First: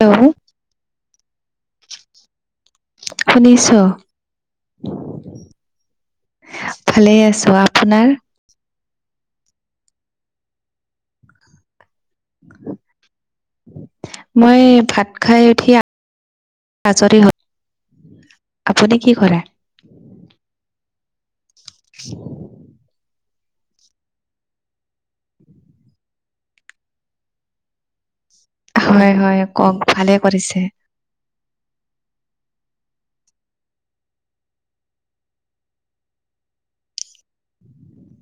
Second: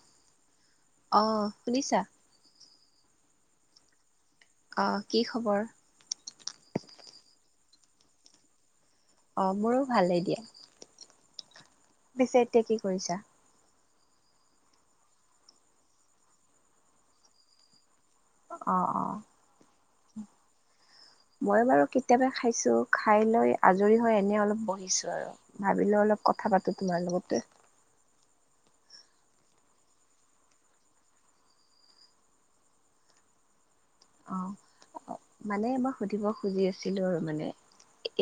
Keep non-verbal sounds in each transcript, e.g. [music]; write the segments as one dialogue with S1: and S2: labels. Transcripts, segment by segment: S1: Hello.
S2: অ শুনিছা?
S1: শুনিছো অ।
S2: অ কি খবৰ?
S1: ভালেই আছোঁ। আপোনাৰ?
S2: অ মোৰো ভালেই দিয়া। পিছে এতিয়া কি কৰিছা?
S1: মই ভাত খাই উঠি- আজৰি হ
S2: অ অ। মই বাৰু কেতিয়াবা খাইছো, খাই লৈ আজৰি হৈ এনে অলপ বহিছো আৰু ভাবিলো অলপ কথা পাতো তোমাৰ লগতে।
S1: হয় হয় কওক ভালে কৰিছে।
S2: অ। মানে মই সুধিব খুজি আছিলো আৰু মানে,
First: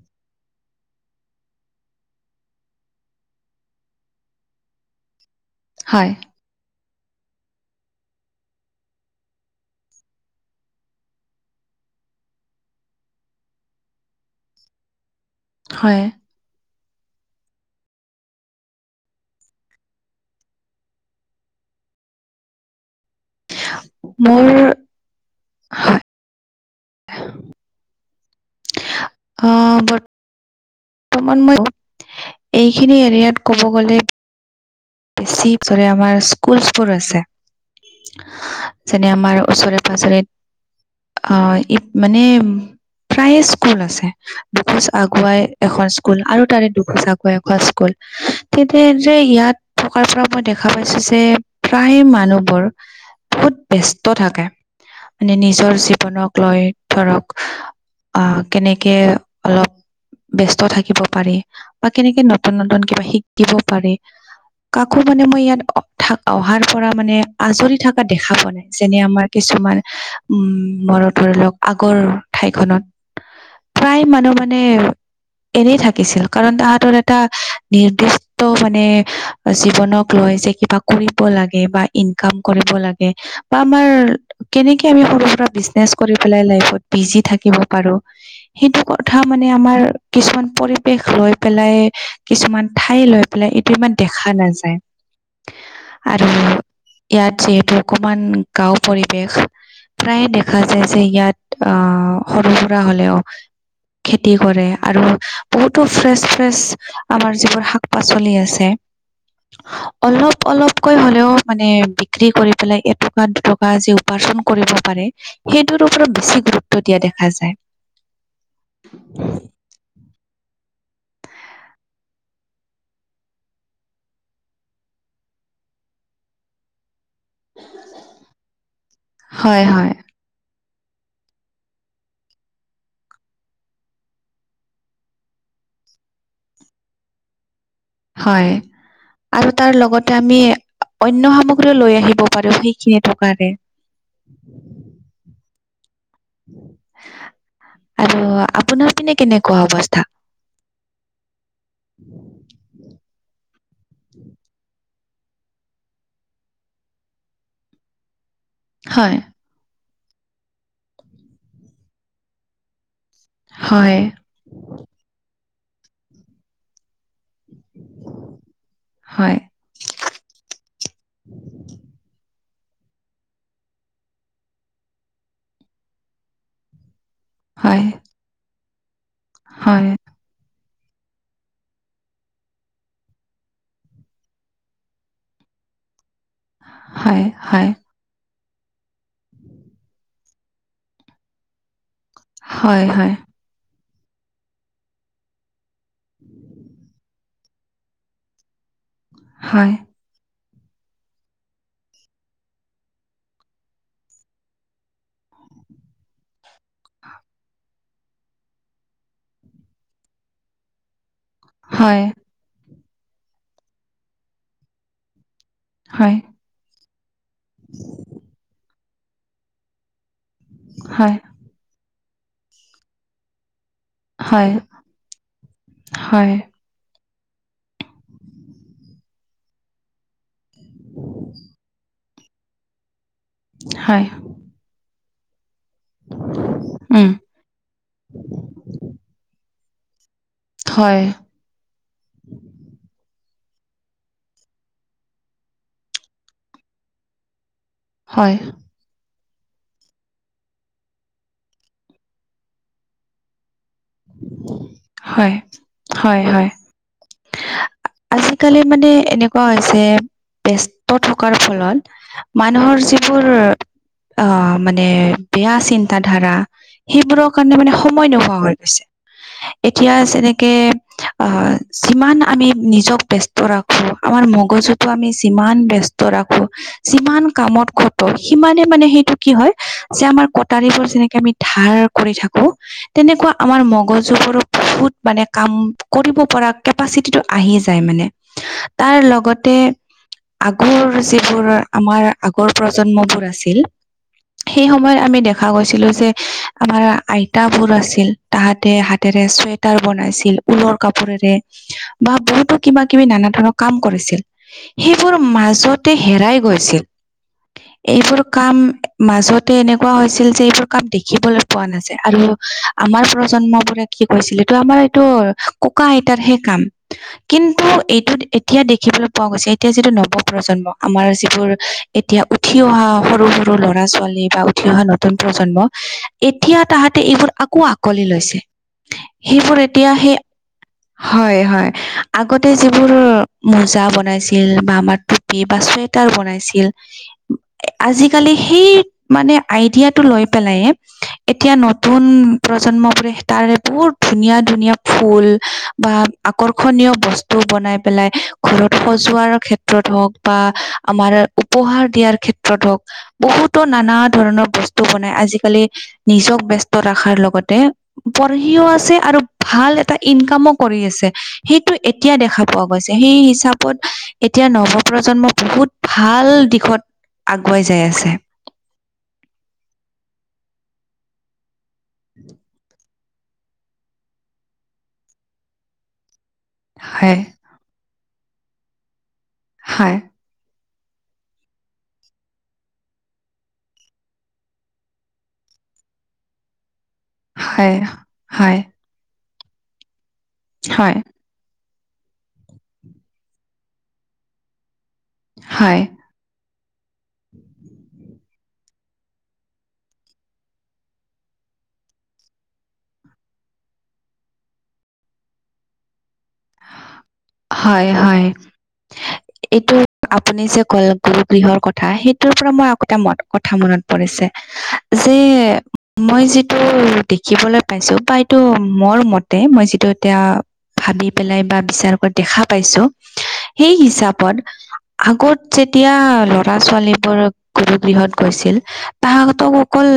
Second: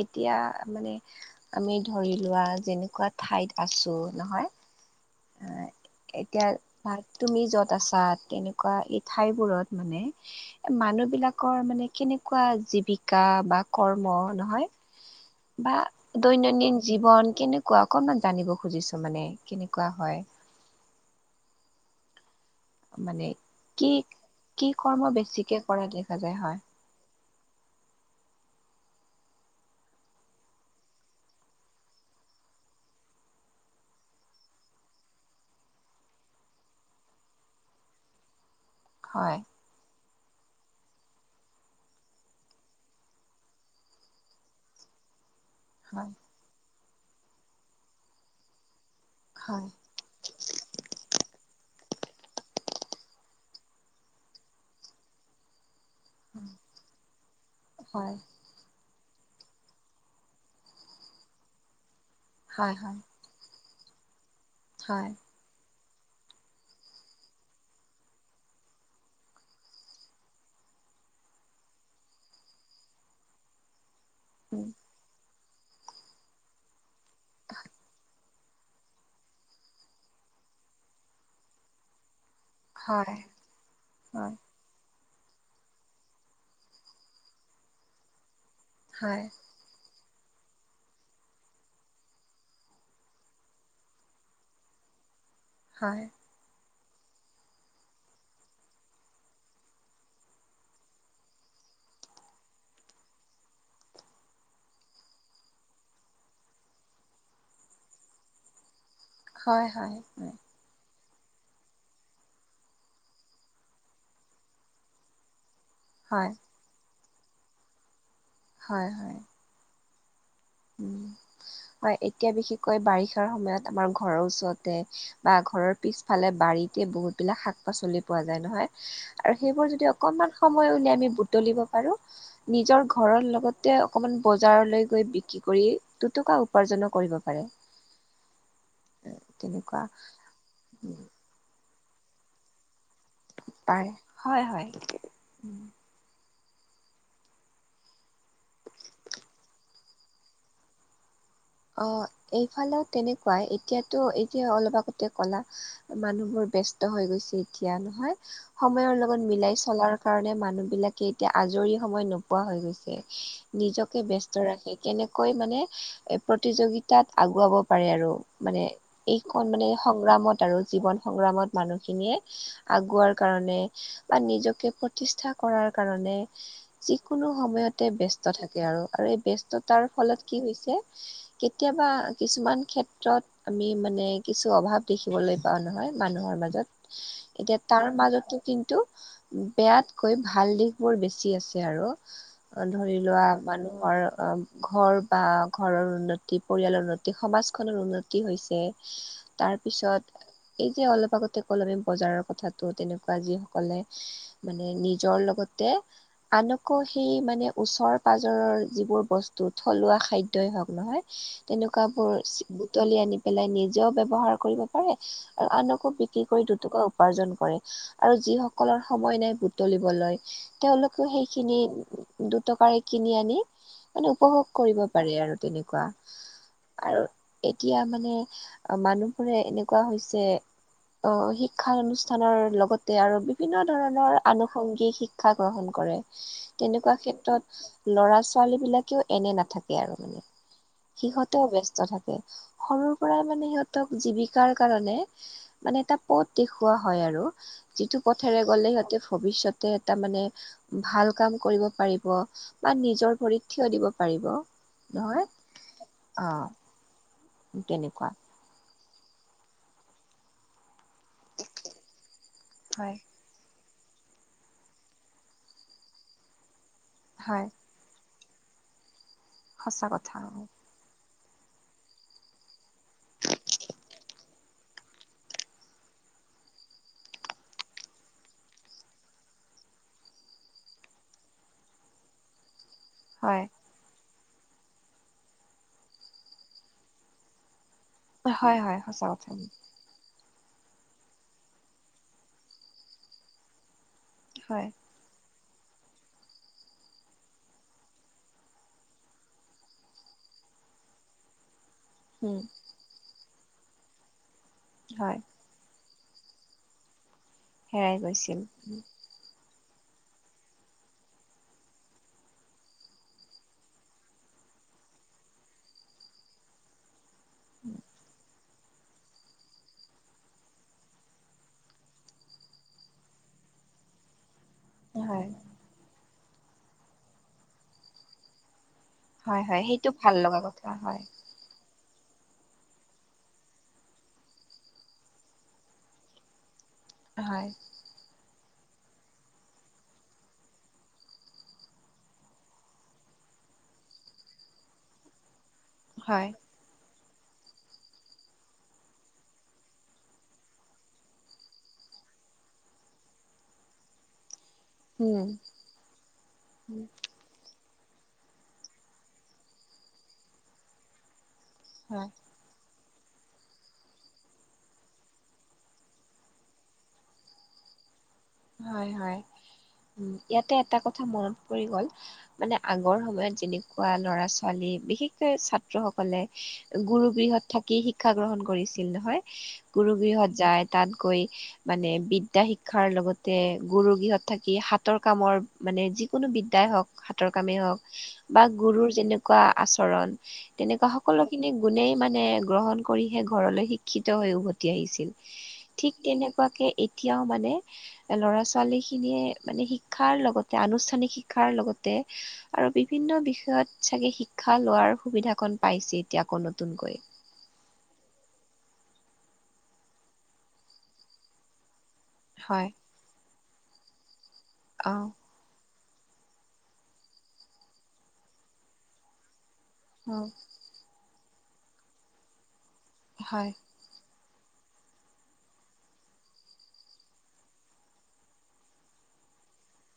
S2: এতিয়া মানে আমি ধৰি লোৱা যেনেকুৱা ঠাইত আছো নহয় আহ
S1: হয়।
S2: এতিয়া ভাত তুমি য'ত আছা তেনেকুৱা এই ঠাইবোৰত মানে মানুহ বিলাকৰ মানে কেনেকুৱা জীৱিকা বা কৰ্ম নহয় [inaudible] বা
S1: হয়
S2: দৈনন্দিন জীৱন কেনেকুৱা অকনমান জানিব খুজিছো মানে কেনেকুৱা হয়। মানে কি
S1: মোৰ
S2: কি কৰ্ম বেছিকে কৰা
S1: হয়
S2: দেখা যায়? হয়।
S1: অ ব বৰ্তমান মই এইখিনি এৰিয়াত ক'ব গ'লে [unintelligible] আমাৰ স্কুলচ বোৰ আছে যেনে
S2: হয়
S1: আমাৰ ওচৰে-পাজৰে অ ই মানে প্ৰায়ে স্কুল আছে, দুখোজ আগুৱাই এখন স্কুল আৰু তাৰে দুখোচাকৈ এখন স্কুল, তেতিয়া যে ইয়াত
S2: হয়
S1: [unintelligible] পৰা মই দেখা পাইছো যে প্ৰায় মানুহবোৰ বহুত ব্যস্ত থাকে মানে নিজৰ জ জীৱনক লৈ ধৰক
S2: হয়
S1: আহ কেনেকে অলপ ব্যস্ত থাকিব পাৰে বা কেনেকে নতুন
S2: হয় হয়
S1: নতুন কিবা
S2: হয়
S1: শিকিব পাৰি কাকো
S2: হয়
S1: মানে মই ইয়াত অহাৰ পৰা মানে আজৰি থকা দেখা পোৱা নাই। যেনে আমাৰ কিছুমান উম মোৰো ধৰি লওক আগৰ ঠাইখনত
S2: [inaudible]
S1: প্ৰায়, মানুহ মানে,
S2: উম
S1: এনেই থাকিছিল। কাৰণ, তাহাঁতৰ এটা, নিৰ্দিষ্ট নিৰ্দিষ্ট মানে, জীৱনক লৈ যে কিবা, কৰিব লাগে বা ইনকাম কৰিব লাগে
S2: হয়
S1: বা আমাৰ
S2: হয়
S1: কেনেকে আমি, সৰু-সুৰা বিজনেছ কৰি পেলাই, লাইফত বিজি থাকিব পাৰোঁ। সেইটো কথা
S2: হয়
S1: মানে, আমাৰ কিছুমান পৰিৱেশ লৈ পেলাই, কিছুমান ঠাই লৈ পেলাই, এইটো ইমান দেখা নাযায়।
S2: হয়
S1: আৰু ইয়াত যিহেতু, অকমান গাঁও পৰিৱেশ প্ৰায়ে, দেখা যায় যে ইয়াত, আঁ সৰু-সুৰা হ'লেও খেতি কৰে। আৰু বহুতো, ফ্ৰেছ-ফ্ৰেছ আমাৰ যিবোৰ, শাক-পাচলি আছে।
S2: হয় হয়
S1: অলপ-অলপ কৈ হ'লেও মানে, বিক্ৰী কৰি পেলাই, এটকা-দুটকা যি উপাৰ্জন কৰিব পাৰে। সেইটোৰ ওপৰত
S2: হয়
S1: বেছি গুৰুত্ব দিয়া, দেখা যায়।
S2: হয়, হয়। উম! [inaudible] হয়, এতিয়া বিশেষকৈ, বাৰিষাৰ সময়ত, আমাৰ ঘৰৰ ওচৰতে বা ঘৰৰ পিছফালে, বাৰীতে বহুতবিলাক শাক-পাচলি পোৱা যায়, নহয় আৰু
S1: হয়
S2: সেইবোৰ যদি,
S1: হয়
S2: অকণমান সময় উলিয়াই আমি, বুটলিব পাৰোঁ। নিজৰ ঘৰৰ লগতে, অকমান বজাৰলৈ গৈ বিক্ৰী কৰি, দুটকা উপাৰ্জনো কৰিব পাৰে।
S1: হয়! আৰু তাৰ
S2: তেনেকুৱা
S1: লগতে আমি, অন্য সামগ্ৰী লৈ আহিব পাৰোঁ, সেইখিনি টকাৰে।
S2: পাৰে। হয়, হয়।
S1: আৰু আপোনাৰ পিনে, কেনেকুৱা অৱস্থা?
S2: অ'! এইফালেও তেনেকুৱাই! এতিয়াতো, এতিয়া অলপ আগতে আগতে ক'লা! মানুহবোৰ ব্যস্ত হৈ গৈছে, এতিয়া নহয়। সময়ৰ
S1: হয়
S2: লগত মিলাই চলাৰ কাৰণে, মানুহ বিলাকে এতিয়া, আজৰি সময় নোপোৱা হৈ গৈছে।
S1: হয়
S2: নিজকে ব্যস্ত ৰাখে। কেনেকৈ মানে প্ৰতিযোগিতাত আগুৱাব পাৰে আৰু। মানে,
S1: হয়
S2: এইখন মানে, সংগ্ৰামত আৰু জীৱন সংগ্ৰামত মানুহখিনিয়ে, আগুৱাৰ কাৰণে বা নিজকে প্ৰতিষ্ঠা কৰাৰ কাৰণে, যিকোনো
S1: হয়
S2: সময়তে ব্যস্ত থাকে আৰু। আৰু এই,
S1: হয়
S2: ব্যস্ততাৰ ফলত, কি হৈছে! কেতিয়াবা, কিছুমান ক্ষেত্ৰত আমি মানে, কিছু অভাৱ দেখিবলৈ পাওঁ নহয়, মানুহৰ মাজত।
S1: হয়
S2: এতিয়া,
S1: হয়
S2: তাৰ মাজতো কিন্তু, বেয়াতকৈ, ভাল দিশ বোৰ বেছি আছে আৰু
S1: হয়
S2: ধৰি
S1: হয়
S2: লোৱা মানুহৰ ঘৰ বা ঘৰৰ উন্নতি, পৰিয়ালৰ উন্নতি, সমাজখনৰ উন্নতি হৈছে।
S1: হয়
S2: তাৰপিছত, এই যে, অলপ আগতে ক'লো! আমি বজাৰৰ কথাটো, তেনেকুৱা যিসকলে মানে, নিজৰ লগতে আনকো, সেই মানে, ওচৰ-পাজৰৰ যিবোৰ বস্তু, থলুৱা খাদ্য খাদ্যই হওঁক নহয়,
S1: হয়
S2: তেনেকুৱাবোৰ বুতলি আনি পেলাই, নিজে ব্যৱহাৰ কৰিব, কৰে। আৰু আনকো
S1: হয়
S2: বিক্ৰী কৰি, দুটকা উপাৰ্জন কৰে। আৰু যিসকলৰ সময় নাই বুটলিবলৈ, তেওঁলোকেও
S1: হয়
S2: সেই খিনি, দুটকাৰ কিনি আনি, মানে উপভোগ
S1: হয়
S2: কৰিব পাৰে আৰু তেনেকুৱা।
S1: হয়,
S2: আৰু এতিয়া মানে, মানুহবোৰে এনেকুৱা হৈছে অ'! শিক্ষা অনুষ্ঠানৰ লগতে আৰু বিভিন্ন
S1: হয়,
S2: ধৰণৰ আনুসংগিক শি শিক্ষা গ্ৰহণ কৰে। তেনেকুৱা
S1: উম,
S2: ক্ষেত্ৰত, ল'ৰা- ছোৱালী বিলাকেও এনে নাথাকে আৰু মানে।
S1: হয়,
S2: সিহঁত ব্যস্ত থাকে। সৰুৰ পৰাই মানে সিহঁতক জীৱিকাৰ কাৰণে মানে এটা পথ দেখুওৱা হয় আৰু যিটো
S1: হয়,
S2: পথেৰে গ'লে সিহঁতে ভৱিষ্যতে এটা মানে ভাল কাম কৰিব পাৰিব বা নিজৰ ভৰিত থিয় দিব পাৰিব। নহয়
S1: হয়। হয়, হয়।
S2: অ তেনেকুৱা।
S1: আজিকালি মানে এনেকুৱা হৈছে বে ত থকাৰ ফলত মানুহৰ
S2: হয়
S1: যিবোৰ অ' মানে বেয়া চিন্তা ধাৰা সেইবোৰৰ
S2: হয়
S1: কাৰণে মানে সময় নোহোৱা হৈ গৈছে।
S2: সঁচা
S1: এতিয়া
S2: কথা
S1: যেনেকে অ যিমান আমি নিজক ব্যস্ত ৰাখোঁ, আমাৰ মগজুটো আমি যিমান ব্যস্ত ৰাখোঁ যিমান কামত খটাও, সিমানেই, মানে, সেইটো কি হয় যে, আমাৰ কটাৰীবোৰ যেনেকে আমি ধাৰ কৰি থাকোঁ, তেনেকুৱা
S2: হয়
S1: আমাৰ মগজুবোৰো বহুত, মানে, কাম কৰিব পৰা কেপাচিটিটো আহি যায় মানে
S2: হয় হয় হয়
S1: তাৰ
S2: সঁচা কথা
S1: লগতে আগৰ যিবোৰ আমাৰ আগৰ প্ৰজন্মবোৰ আছিল,
S2: হয়
S1: সেই সময়ত আমি দেখা গৈছিলোঁ যে, আমাৰ আইতাবোৰ আছিল, তাহাঁতে হাতেৰে চুৱেটাৰ বনাইছিল। ওলৰ কাপোৰেৰে। বা
S2: উম,
S1: বহুতো কিবা কিবি নানা ধৰণৰ কাম কৰিছিল। সেইবোৰ
S2: হয়
S1: মাজত হেৰাই গৈছিল
S2: হেৰাই
S1: এইবোৰ
S2: গৈছিল।
S1: কাম মাজতে এনেকুৱা হৈছিল যে, এইবোৰ কাম দেখিবলৈ পোৱা নাযায় আৰু আমাৰ প্ৰজন্ম বোৰে কি কৈছিলে, এইটো আমাৰ এইটো ককা আইতাৰহে কাম। কিন্তু এইটোত এতিয়া দেখিবলৈ পোৱা গৈছে। এতিয়া যিটো নৱ প্ৰজন্ম, আমাৰ যিবোৰ এতিয়া উঠি অহা সৰু সৰু সৰু ল'ৰা ছোৱালী বা উঠি অহা নতুন
S2: হয়,
S1: প্ৰজন্ম, এতিয়া তাহাঁতে এইবোৰ আকৌ আকোৱালি লৈছে।
S2: হয়
S1: সেইবোৰ
S2: হয়। সেইটো
S1: এতিয়া সেই
S2: ভাল লগা কথা হয়।
S1: হয় হয়। আগতে যিবোৰ মোজা বনাইছিল বা আমাৰ কিবা চুৱেটাৰ বনাইছিল।
S2: হয়।
S1: আজিকালি সেই মানে, আইডিয়াটো লৈ পেলাই এতিয়া নতুন প্ৰজন্মবোৰে তাৰে বহুত ধুনীয়া ধুনীয়া ফুল বা
S2: হয়,
S1: আকৌ লক্ষণীয় বস্তু বনাই পেলাই, ঘৰত সজোৱাৰ ক্ষেত্ৰত হওঁক বা‌ আমাৰ উপহাৰ দিয়াৰ ক্ষেত্ৰত হওক, বহুতো নানা ধৰণৰ বস্তু তো মানে
S2: উম,
S1: আজিকালি নিজক ব্যস্ত ৰখাৰ লগতে পঢ়িও আছে, আৰু ভাল এটা ইনকামো কৰি আছে। সেইটো
S2: হয়,
S1: এতিয়া দেখা পোৱা গৈছে। সেই হিচাপত এতিয়া নৱপ্ৰজন্ম বহুত ভাল দিশত আগুৱাই যায় আছে।
S2: হয়, হয়। উ, ইয়াতে এটা কথা মনত পৰি গ'ল, মানে আ আগৰ সময়ত যেনেকুৱা ল'ৰা ছোৱালী, বিশেষকৈ ছাত্ৰসকলে গুৰু
S1: হয়
S2: গৃহত থাকি শিক্ষা গ্ৰহণ কৰিছিল নহয়, গুৰু
S1: হয়
S2: গৃহত যায়। তাত গৈ, মানে বিদ্যা শিক্ষাৰ লগত গুৰু গৃহত থাকি, হাতৰ কামৰ মানে যিকোনো বিদ্যাই হওক হাতৰ কামেই
S1: হয়,
S2: হওক, বা
S1: হয়,
S2: গুৰুৰ যেনেকুৱা আচৰণ তেনেকুৱা
S1: হয়,
S2: সকলো হেখিনি গুণেই মানে গ্ৰহণ কৰিহে, ঘৰলৈ শিক্ষিত হৈ উভতি আহিছিল।
S1: হয়,
S2: ঠিক তেনেকুৱাকে এতিয়াও মানে ল'ৰা ছোৱালীখিনিয়ে মানে শিক্ষাৰ লগতে আনুষ্ঠানিক শিক্ষাৰ লগতে আৰু বিভিন্ন বিষয়ত চাগে শিক্ষা লোৱাৰ সুবিধাকণ পাইছে। এতিয়া আকৌ নতুনকৈ
S1: হয়, হয়। এটিয়া আপুনি যে কলে, গুৰু গৃহৰ কথা সেই তোৰ পৰা মই
S2: হয়
S1: আকৌ এটা কথা মনত পৰিছে,
S2: অ
S1: যে মই যিটো দেখিবলৈ পাইছোঁ, বা এইটো মোৰ মতে মই যিটো
S2: অ
S1: এতিয়া ভাবি পেলাই বা বিচাৰকৈ দেখা পাইছোঁ।
S2: হয়
S1: সেই হিচাপত আগত যেতিয়া লৰা ছোৱালীবোৰ গুৰু গৃহত গৈছিল? তাঁহাকতক অকল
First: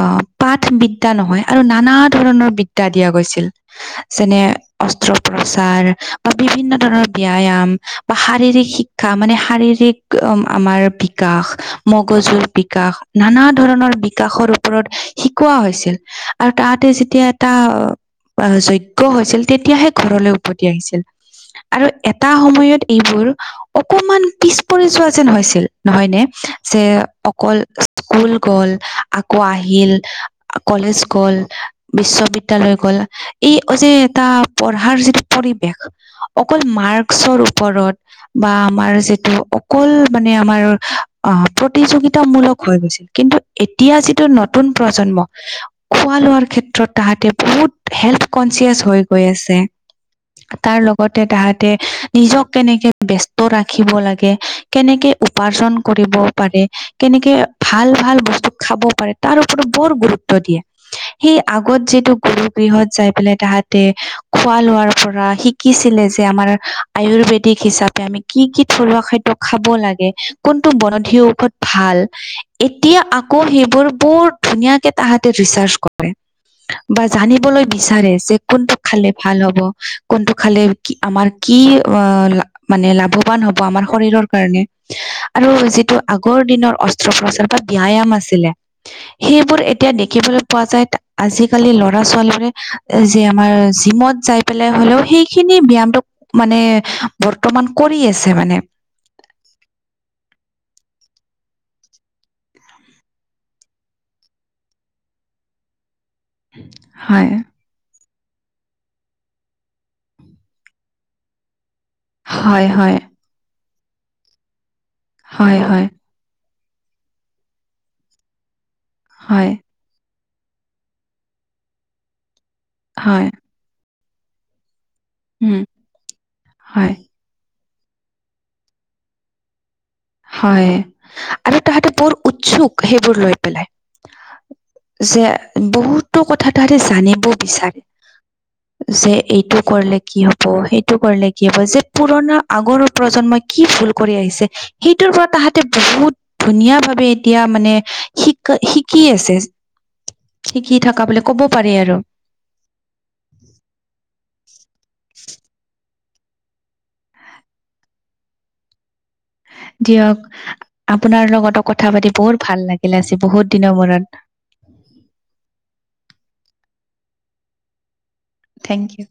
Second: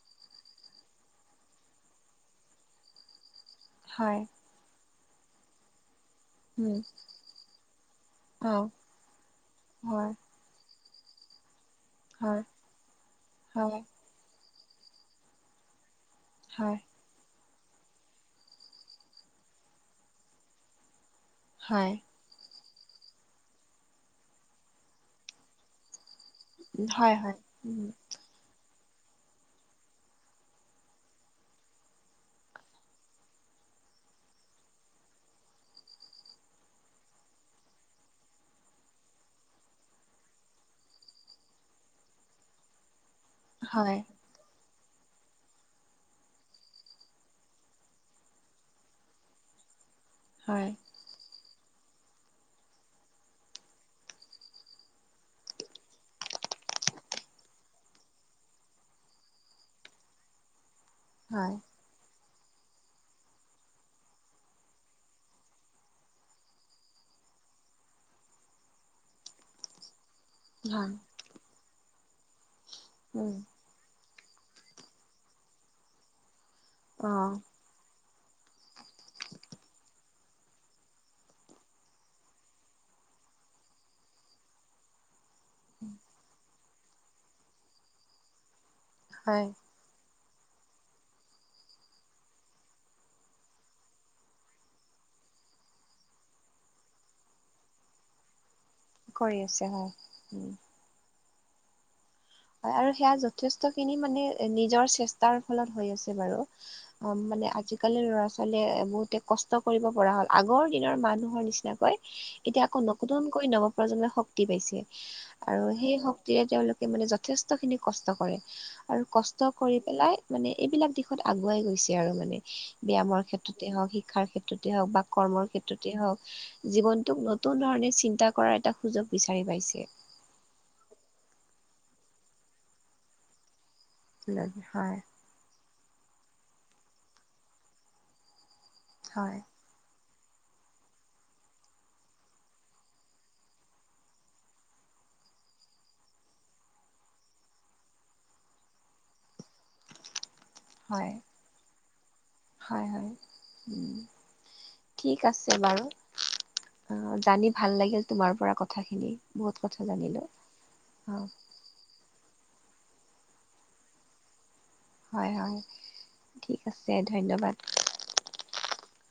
S1: অ' পাঠ বিদ্যা নহয় আৰু নানা ধৰণৰ বিদ্যা দিয়া গৈছিল।
S2: হয়
S1: যেনে অস্ত্ৰোপচাৰ, বা বিভিন্ন
S2: উম
S1: ধৰণৰ ব্যায়াম বা
S2: অ
S1: শাৰীৰিক শিক্ষা মানে
S2: হয়
S1: শাৰীৰিক অ' আমাৰ বি কাশ,
S2: হয়
S1: মগজুৰ বিকাশ নানা
S2: হয়
S1: ধৰণৰ বি কাশৰ, ওপৰত শিকোৱা হৈছিল আৰু
S2: হয়
S1: তাহাঁতে যেতিয়া এটা যজ্ঞ হৈছিল। তেতিয়াহে ঘৰলৈ উভতি আহিছিল, আৰু
S2: হয়
S1: এট এতা সময়ত এইবোৰ অকমান পিছ পৰি যোৱা যেন হৈছিল। নহয়নে? যে
S2: হয় হয়
S1: অকল
S2: উম
S1: স্কুল গ'ল, আকৌ আহিল, আ কলেজ গ'ল, বিশ্ববিদ্যালয় গ'ল। এই যে এটা পঢ়াৰ যিটো পৰিৱেশ অকল মাৰ্কছৰ ওপৰত বা আমাৰ যিটো অকল মানে আমাৰ অ', প্ৰতিযোগিতামূলক হৈ গৈছিল। কিন্তু এতিয়া
S2: হয়
S1: যিটো নত তুন, প্ৰজন্ম খোৱা লোৱাৰ ক্ষেত্ৰত তাহাঁতে বহুত হেল্থ কনচিয়াচ হৈ গৈ আছে। তে
S2: হয়
S1: তাৰ লগ লগতে তাহাঁতে নিজক কেনেকে ব্যস্ত ৰাখিব লাগে, কেনেকে উপাৰ্জন কৰিব? পাৰে। কেনেকে ভাল-ভাল বস্তু খাব পাৰে, তাৰ ওপৰত বৰ গুৰুত্ব দিয়ে। সেই
S2: হয়
S1: আগত যিটো গুৰু গৃহত যাই পেলাই তাহাঁতে খোৱা লোৱাৰ পৰা শিকিছিলে যে আমাৰ আয়ুৰ্বেদিক হিচাপে আমি কি-কি থলুৱা খাদ্য, খাব লাগে। কোনটো
S2: হয়
S1: বনধি ঔষধ ভাল। এতিয়া
S2: উম
S1: আকৌ সেইবোৰ বৰ ধুনীয়াকে তাহাতে ৰিচাৰ্চ কৰে বা
S2: অ
S1: জানিবলে বিচাৰে যে কোনটো খালে ভাল হ'ব। কোনটো খালে কি আমাৰ কি অ' লা মানে লাভৱান হব, আমাৰ শৰীৰৰ কাৰণে। আৰু যিটো আগৰ দিনৰ অস্ত্ৰোপচাৰ বা ব্যায়াম আছিলে
S2: হয়
S1: সেইবোৰ এ তিয়া, দেখিবলৈ পোৱা যায়। আজিকালি ল'ৰা-ছোৱালী বোৰে যি আমাৰ জিমত যাই পেলাই হ'লেও সেইখিনি ব্যায়ামটো মানে বৰ্তমান কৰি আছে মানে।
S2: কৰি আছে। হয়, উম হয় আৰু সেয়া যথেষ্ট খিনি মানে নিজৰ চেষ্টাৰ ফলত হৈ আছে। হৈ আছে বাৰু
S1: হয়
S2: আজিকালি কালি ল'ৰা ছোৱালীয়ে এ বহুতে কষ্ট কৰিব পৰা হ'ল, আগৰ দিনৰ মানুহৰ নিচিনাকৈ। এতিয়া
S1: হয়
S2: আকৌ
S1: হয়
S2: নতুনকৈ নৱপ্ৰজন্মই শক্তি পাইছে
S1: হয়
S2: আৰু
S1: হয়
S2: সেই শক্ত ক্তি তেওঁলোকে মানে যথেষ্টখিনি কষ্ট কৰে, আৰু কষ্ট
S1: হয়
S2: কৰি পেলাই মানে এইবিলাক দিশত আগুৱাই গৈছে আৰু মানে। ব্যায়ামৰ
S1: হয়
S2: ক্ষেত ক্ষেত্ৰতে হওঁক, শিক্ষাৰ ক্ষেত্ৰতে হওঁক বা কৰ্মৰ
S1: উম
S2: ক্ষেত্ৰতে হওঁক
S1: হয়
S2: জীৱনটোক নতু নতুন ধৰণে চিন্তা কৰাৰ এটা সুযোগ বিচাৰি পাইছে।
S1: হয় আৰু তাহাঁতে বৰ উৎসুক সেইবোৰ লৈ পেলাই।
S2: হয়
S1: যে বহুতো কথা তাৰে জানিব বিচাৰে। যে
S2: হয় হয়
S1: এইটো কৰিলে কি হব? সেইটো কৰিলে কি হব? যে পুৰণা আগৰ প্ৰজন্মই কি ভুল কৰি আহিছে? সেইটোৰ পৰা তাহাঁতে বহুত ধুনীয়া ভাৱে এতিয়া মানে শিক শিকি আছে। শিকি থাকা বোলে ক'ব পাৰি আৰু।
S2: হয়-হয়, উম। ঠিক আছে বাৰু। অ জানি ভাল লাগিল তোমাৰ পৰা কথাখিনি। বহুত কথা
S1: দিয়ক
S2: জানিলো অ
S1: আপোনাৰ লগতো কথা পাতি বহুত ভাল লাগিল আজি বহুত দিনৰ মূৰত।
S2: হয়-হয়, ঠিক আছে ধন্যবাদ।
S1: Thank U.